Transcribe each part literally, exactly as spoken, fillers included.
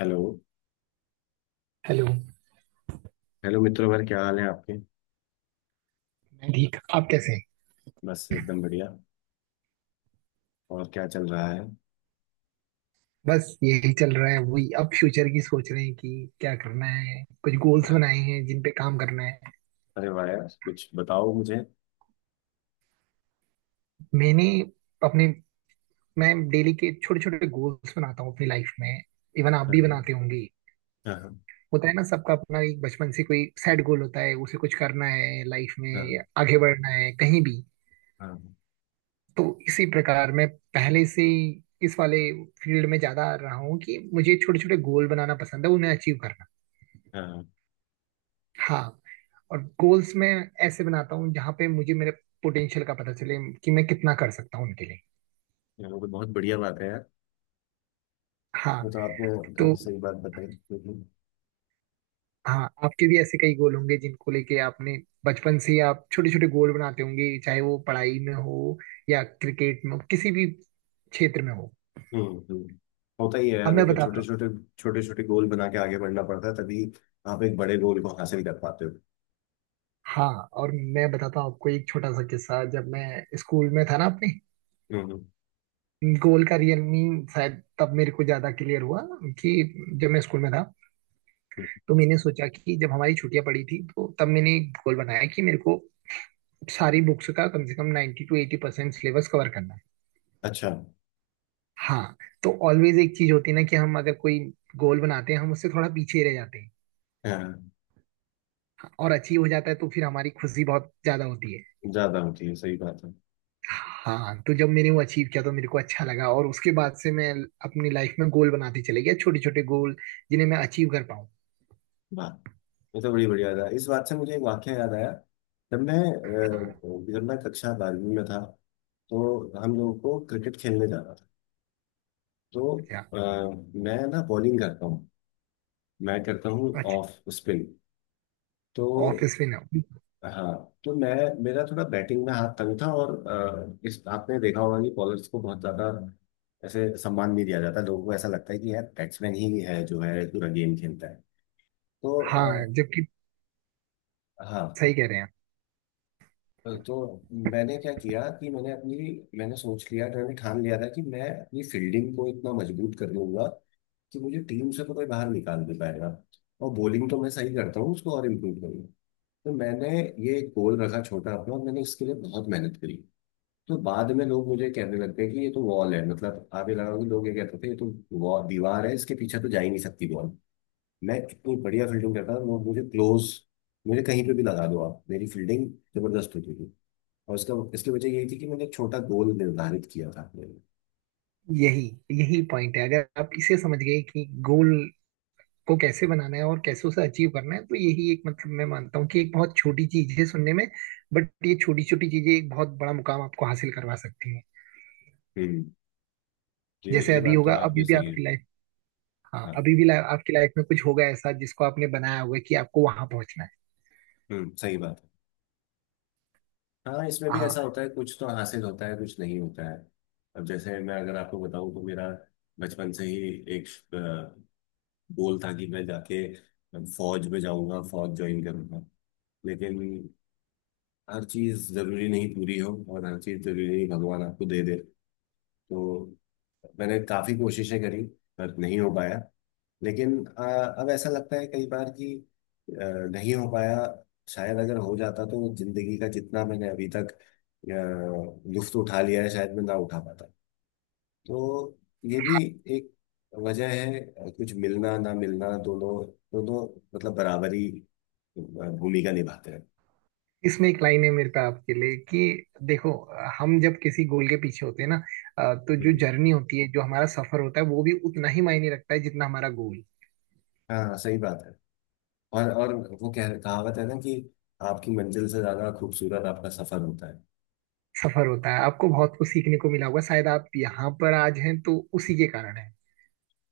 Hello. Hello. मैं hello मित्रों भर, क्या हाल है आपके। ठीक। आप कैसे हैं? बस एकदम बढ़िया। और क्या चल रहा है। बस यही चल रहा है, वही अब फ्यूचर की सोच रहे हैं कि क्या करना है। कुछ गोल्स बनाए हैं जिन पे काम करना है। अरे वाह यार, कुछ बताओ मुझे। मैंने अपने मैं डेली के छोटे छोटे गोल्स बनाता हूँ अपनी लाइफ में। इवन आप हाँ भी हाँ। बनाते होंगे। हाँ। होता है ना, सबका अपना एक बचपन से कोई सेट गोल होता है, उसे कुछ करना है, लाइफ में हाँ। आगे बढ़ना है कहीं भी। हाँ। तो इसी प्रकार मैं पहले से ही इस वाले फील्ड में ज्यादा रहा हूँ कि मुझे छोटे छोटे गोल बनाना पसंद है, उन्हें अचीव करना। हाँ, हाँ। और गोल्स मैं ऐसे बनाता हूँ जहाँ पे मुझे मेरे पोटेंशियल का पता चले कि मैं कितना कर सकता हूँ उनके लिए। ये तो बहुत बढ़िया बात है यार। हाँ। वो तो आपने काफी तो सही बात बताई, लेकिन हाँ, आपके भी ऐसे कई गोल होंगे जिनको लेके आपने बचपन से ही आप छोटे छोटे गोल बनाते होंगे, चाहे वो पढ़ाई में हो या क्रिकेट में हो, किसी भी क्षेत्र में हो। हम्म हम्म, होता ही है अब यार। वो मैं तो बताता छोटे हूँ छोटे छोटे छोटे गोल बना के आगे बढ़ना पड़ता है, तभी आप एक बड़े गोल को हासिल कर पाते हो। हाँ, और मैं बताता हूँ आपको एक छोटा सा किस्सा। जब मैं स्कूल में था ना, अपने हम्म। हम्म। गोल का रियल मीन शायद तब मेरे को ज्यादा क्लियर हुआ। कि जब मैं स्कूल में था, हम्म। तो मैंने सोचा कि जब हमारी छुट्टियां पड़ी थी, तो तब मैंने एक गोल बनाया कि मेरे को सारी बुक्स का कम से कम ninety two eighty percent syllabus cover करना है। अच्छा। हाँ। तो ऑलवेज एक चीज होती है ना कि हम अगर कोई गोल बनाते हैं, हम उससे थोड़ा पीछे ही रह जाते हैं, हाँ। और अचीव हो जाता है तो फिर हमारी खुशी बहुत ज्यादा होती है। ज्यादा होती है, सही बात है। हाँ। तो जब मैंने वो अचीव किया तो मेरे को अच्छा लगा, और उसके बाद से मैं अपनी लाइफ में गोल बनाते चले गया, छोटे छोटे गोल जिन्हें मैं अचीव कर पाऊँ। वाह, ये तो बड़ी बढ़िया था। इस बात से मुझे एक वाक्य याद आया। जब मैं हाँ। अ, जब मैं कक्षा बारहवीं में था, तो हम लोगों को क्रिकेट खेलने जाना था। तो अच्छा। अ, मैं ना बॉलिंग करता हूँ, मैं करता हूँ अच्छा, ऑफ स्पिन। तो ऑफिस में ना। हाँ। तो मैं मेरा थोड़ा बैटिंग में हाथ तंग था, और अ, इस आपने देखा होगा कि बॉलर्स को बहुत ज्यादा ऐसे सम्मान नहीं दिया जाता। लोगों को ऐसा लगता है कि यार बैट्समैन ही है जो है पूरा गेम खेलता है। तो आ, हाँ, जबकि हाँ, सही कह रहे हैं। तो मैंने क्या किया कि मैंने अपनी मैंने सोच लिया था, मैंने ठान लिया था कि मैं अपनी फील्डिंग को इतना मजबूत कर लूंगा कि मुझे टीम से तो कोई बाहर निकाल नहीं पाएगा, और बॉलिंग तो मैं सही करता हूँ, उसको और इम्प्रूव करूंगा। तो मैंने ये एक गोल रखा छोटा अपना, और मैंने इसके लिए बहुत मेहनत करी। तो बाद में लोग मुझे कहने लग गए कि ये तो वॉल है। मतलब आप ये लगाओ कि लोग ये कहते थे ये तो wall- दीवार है, इसके पीछे तो जा ही नहीं सकती बॉल। मैं इतनी बढ़िया फील्डिंग करता था। लोग मुझे क्लोज मुझे कहीं पे भी लगा दो आप, मेरी फील्डिंग जबरदस्त होती थी। और उसका इसकी वजह यही थी कि मैंने एक छोटा गोल निर्धारित किया था अपने लिए। यही यही पॉइंट है, अगर आप इसे समझ गए कि गोल को कैसे बनाना है और कैसे उसे अचीव करना है, तो यही एक, मतलब, मैं मानता हूँ कि एक बहुत छोटी चीज है सुनने में, बट ये छोटी छोटी चीजें एक बहुत बड़ा मुकाम आपको हासिल करवा सकती है। हम्म। ये जैसे ये अभी बात तो होगा, आपकी अभी भी सही है। आपकी लाइफ, हाँ हाँ। अभी भी लाइफ आपकी लाइफ में कुछ होगा ऐसा जिसको आपने बनाया होगा कि आपको वहां पहुंचना है। हम्म, सही बात है। हाँ, इसमें भी हाँ। ऐसा होता है, कुछ तो हासिल होता है, कुछ नहीं होता है। अब जैसे मैं अगर आपको बताऊं, तो मेरा बचपन से ही एक अ, गोल था कि मैं जाके फौज में जाऊंगा, फौज ज्वाइन करूंगा। लेकिन हर चीज जरूरी नहीं पूरी हो, और हर चीज जरूरी नहीं भगवान आपको दे दे। तो मैंने काफ़ी कोशिशें करी, पर नहीं हो पाया। लेकिन अ, अब ऐसा लगता है कई बार कि अ, नहीं हो पाया। शायद अगर हो जाता, तो जिंदगी का जितना मैंने अभी तक अ, लुत्फ उठा लिया है, शायद मैं ना उठा पाता। तो ये भी एक वजह है। अ, कुछ मिलना ना मिलना, दोनों दोनों मतलब बराबरी अ, भूमिका निभाते हैं। इसमें एक लाइन है मेरे पे आपके लिए, कि देखो, हम जब किसी गोल के पीछे होते हैं ना, अ, तो जो हम्म। जर्नी होती है, जो हमारा सफर होता है, वो भी उतना ही मायने रखता है जितना हमारा गोल। हाँ सही बात है। और और वो कह कहावत है ना कि आपकी मंजिल से ज्यादा खूबसूरत आपका सफर होता है। सफर होता है, आपको बहुत कुछ सीखने को मिला होगा, शायद आप यहाँ पर आज हैं तो उसी के कारण है।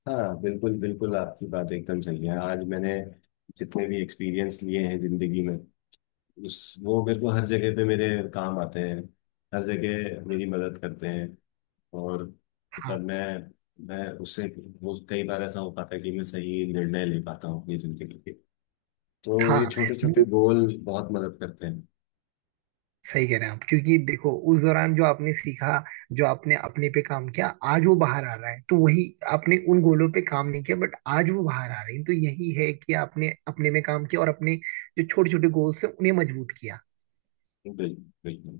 हाँ बिल्कुल बिल्कुल, आपकी बात एकदम सही है। आज मैंने जितने भी एक्सपीरियंस लिए हैं जिंदगी में, उस वो मेरे को हर जगह पे मेरे काम आते हैं, हर जगह मेरी मदद करते हैं। और हाँ, मतलब मैं मैं उससे, वो कई बार ऐसा हो पाता है कि मैं सही निर्णय ले पाता हूँ अपनी जिंदगी के। तो ये हाँ। छोटे छोटे वो गोल बहुत मदद करते हैं। सही कह रहे हैं आप, क्योंकि देखो उस दौरान जो आपने सीखा, जो आपने अपने पे काम किया, आज वो बाहर आ रहा है, तो वही। आपने उन गोलों पे काम नहीं किया बट आज वो बाहर आ रहे हैं, तो यही है कि आपने अपने में काम किया, और अपने जो छोटे छोटे गोल्स हैं उन्हें मजबूत किया। बिल्कुल बिल्कुल,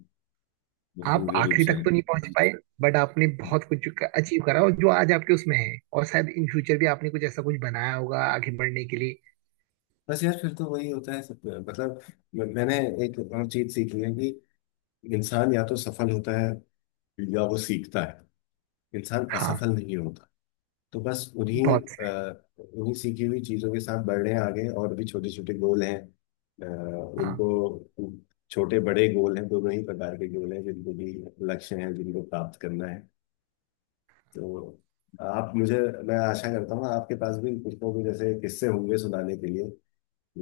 आप पूर्ण रूप आखिरी से। तक तो नहीं पहुंच पाए, बट आपने बहुत कुछ अचीव करा, और जो आज आपके उसमें है, और शायद इन फ्यूचर भी आपने कुछ ऐसा कुछ बनाया होगा आगे बढ़ने के लिए। बस यार, फिर तो वही होता है सब। मतलब म- मैंने एक और चीज सीखी है कि इंसान या तो सफल होता है, या वो सीखता है, इंसान हाँ। असफल नहीं होता। तो बस उन्हीं बहुत से, अ, उन्हीं सीखी हुई चीजों के साथ बढ़ रहे हैं आगे। और भी छोटे छोटे गोल हैं। अ, हाँ। उनको छोटे बड़े गोल हैं, दोनों ही प्रकार के गोल हैं, जिनको भी लक्ष्य हैं, जिनको प्राप्त करना है। तो आप मुझे मैं आशा करता हूँ आपके पास भी कुछ ना कुछ ऐसे किस्से होंगे सुनाने के लिए,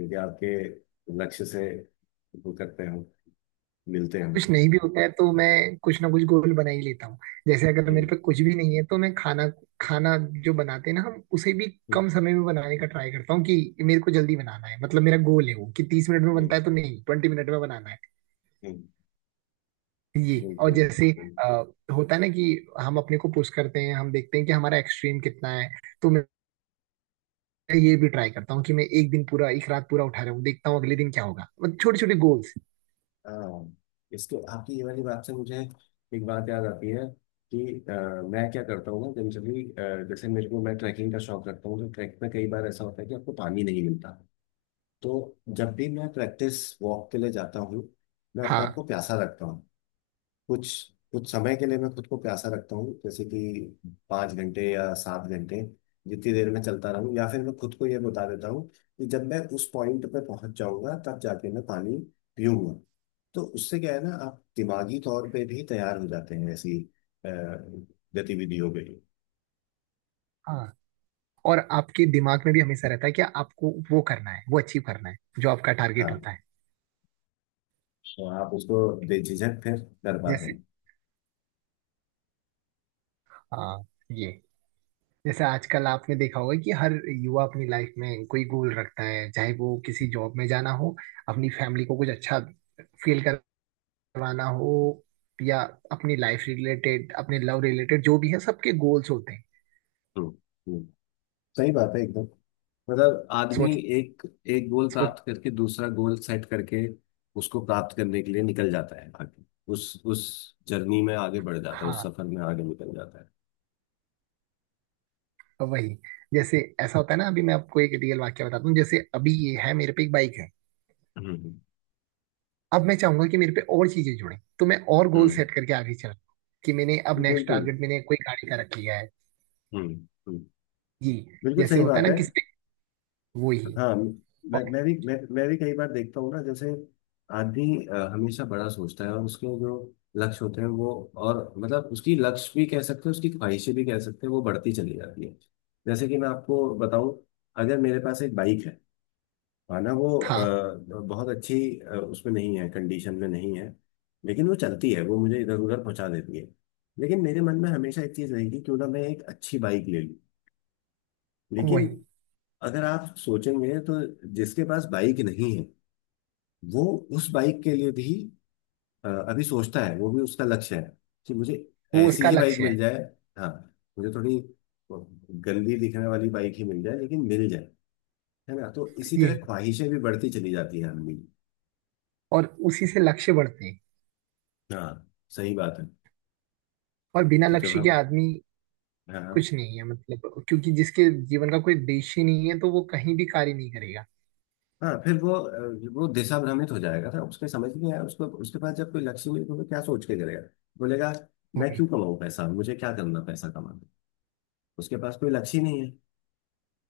यदि आपके लक्ष्य से वो करते हो, मिलते हो। कुछ नहीं भी होता है तो मैं कुछ ना कुछ गोल बना ही लेता हूँ। जैसे अगर मेरे हम्म। पे कुछ भी नहीं है, तो मैं खाना खाना जो बनाते हैं ना हम, उसे भी हम्म। कम समय में बनाने का ट्राई करता हूँ, कि मेरे को जल्दी बनाना है। मतलब मेरा गोल है वो कि तीस मिनट में बनता हम्म। है तो नहीं, ट्वेंटी मिनट में बनाना है। हम्म, ये, और बिल्कुल जैसे बिल्कुल। अ, होता है ना कि हम अपने को पुश करते हैं, हम देखते हैं कि हमारा एक्सट्रीम कितना है। तो मैं ये भी ट्राई करता हूँ कि मैं एक दिन पूरा, एक रात पूरा उठा रहा हूँ, देखता हूँ अगले दिन क्या होगा। मतलब छोटे छोटे गोल्स। हाँ, इसके आपकी ये वाली बात से मुझे एक बात याद आती है कि अ, मैं क्या करता हूँ ना जनरली। जैसे मेरे को मैं ट्रैकिंग का शौक रखता हूँ, तो ट्रैक में कई बार ऐसा होता है कि आपको पानी नहीं मिलता। तो जब भी मैं प्रैक्टिस वॉक के लिए जाता हूँ, मैं अपने आप हाँ, को प्यासा रखता हूँ। कुछ कुछ समय के लिए मैं खुद को प्यासा रखता हूँ, जैसे कि पाँच घंटे या सात घंटे, जितनी देर में चलता रहूँ। या फिर मैं खुद को ये बता देता हूँ कि जब मैं उस पॉइंट पे पहुंच जाऊंगा, तब जाके मैं पानी पीऊंगा। तो उससे क्या है ना, आप दिमागी तौर पे भी तैयार हो जाते हैं। ऐसी अ, गतिविधि हो गई। हाँ। और आपके दिमाग में भी हमेशा रहता है कि आपको वो करना है, वो अचीव करना है, जो आपका टारगेट हाँ। होता है। तो आप उसको बेझिझक फिर कर पाते जैसे, हैं। हाँ, ये, जैसे आजकल आपने देखा होगा कि हर युवा अपनी लाइफ में कोई गोल रखता है, चाहे वो किसी जॉब में जाना हो, अपनी फैमिली को कुछ अच्छा फील करवाना हो, या अपनी लाइफ रिलेटेड, अपने लव रिलेटेड, जो भी है, सबके गोल्स होते हैं। हम्म। हम्म। सही बात है एकदम। मतलब आदमी सोच एक एक गोल सोच प्राप्त करके, दूसरा गोल सेट करके उसको प्राप्त करने के लिए निकल जाता है आगे। उस उस जर्नी में आगे बढ़ जाता है, उस हाँ, सफर में आगे निकल जाता है। तो वही, जैसे ऐसा होता है ना, अभी मैं आपको एक रियल वाक्य बताता हूँ। जैसे अभी ये है, मेरे पे एक बाइक है। हम्म। अब मैं चाहूंगा कि मेरे पे और चीजें जुड़े, तो मैं और गोल हम्म। सेट करके आगे चल रहा हूं कि मैंने अब नेक्स्ट बिल्कुल। टारगेट, मैंने कोई गाड़ी का रख लिया है। हम्म। हम्म। ये बिल्कुल जैसे सही होता है बात ना, है। किसी पे, वो ही। हाँ, मैं और मैं भी मैं, मैं भी कई बार देखता हूँ ना। जैसे आदमी अ, हमेशा बड़ा सोचता है, और उसके जो लक्ष्य होते हैं वो, और मतलब उसकी लक्ष्य भी कह सकते हैं, उसकी ख्वाहिशें भी कह सकते हैं, वो बढ़ती चली जाती है। जैसे कि मैं आपको बताऊं, अगर मेरे पास एक बाइक है, माना वो था अ, बहुत अच्छी अ, उसमें नहीं है, कंडीशन में नहीं है, लेकिन वो चलती है, वो मुझे इधर उधर पहुंचा देती है। लेकिन मेरे मन में हमेशा एक चीज रहेगी, क्यों ना मैं एक अच्छी बाइक ले लूं। वही, लेकिन अगर आप सोचेंगे, तो जिसके पास बाइक नहीं है, वो उस बाइक के लिए भी अ, अभी सोचता है, वो भी उसका लक्ष्य है कि मुझे वो ऐसी उसका ही बाइक लक्ष्य मिल है, जाए। हाँ, मुझे थोड़ी गंदी दिखने वाली बाइक ही मिल जाए, लेकिन मिल जाए, है ना। तो इसी यही। तरह ख्वाहिशें भी बढ़ती चली जाती हैं आदमी की। और उसी से लक्ष्य बढ़ते हैं। हाँ सही बात है। और बिना तो जब लक्ष्य के हम आदमी हाँ। हाँ। कुछ नहीं है, मतलब, क्योंकि जिसके जीवन का कोई उद्देश्य नहीं है, तो वो कहीं भी कार्य नहीं करेगा। हाँ, फिर वो अ, वो दिशा भ्रमित हो जाएगा ना। उसके समझ नहीं आया, उसको उसके पास जब कोई लक्ष्य नहीं है, तो वो क्या सोच के करेगा, बोलेगा मैं क्यों कमाऊँ पैसा, मुझे क्या करना पैसा कमा। उसके पास कोई लक्ष्य ही नहीं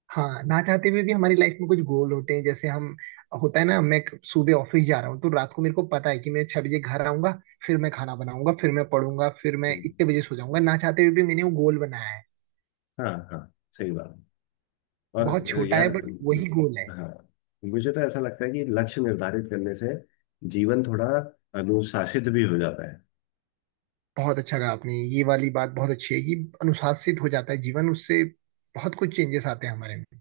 हाँ, ना चाहते हुए भी हमारी लाइफ में कुछ गोल होते हैं। जैसे हम, होता है ना, मैं सुबह ऑफिस जा रहा हूँ तो रात को मेरे को पता है कि मैं छह बजे घर आऊंगा, फिर मैं खाना बनाऊंगा, फिर मैं पढ़ूंगा, फिर है। मैं इतने बजे सो जाऊंगा। ना चाहते हुए भी मैंने वो गोल बनाया है। हाँ। हाँ सही बात। और बहुत अ, छोटा है, यार, बट वही गोल है। हाँ, मुझे तो ऐसा लगता है कि लक्ष्य निर्धारित करने से जीवन थोड़ा अनुशासित भी हो जाता है। बहुत अच्छा कहा आपने, ये वाली बात बहुत अच्छी है, कि अनुशासित हो जाता है जीवन उससे, बहुत कुछ चेंजेस आते हैं हमारे में।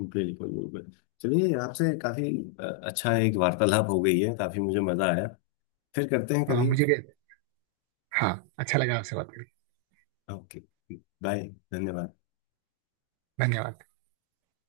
बिल्कुल बिल्कुल। चलिए, आपसे काफी अ, अच्छा एक वार्तालाप हो गई है, काफी मुझे मजा आया, फिर करते हैं हाँ, कभी। मुझे भी। हाँ, अच्छा लगा आपसे बात करके। Okay, bye. धन्यवाद। धन्यवाद।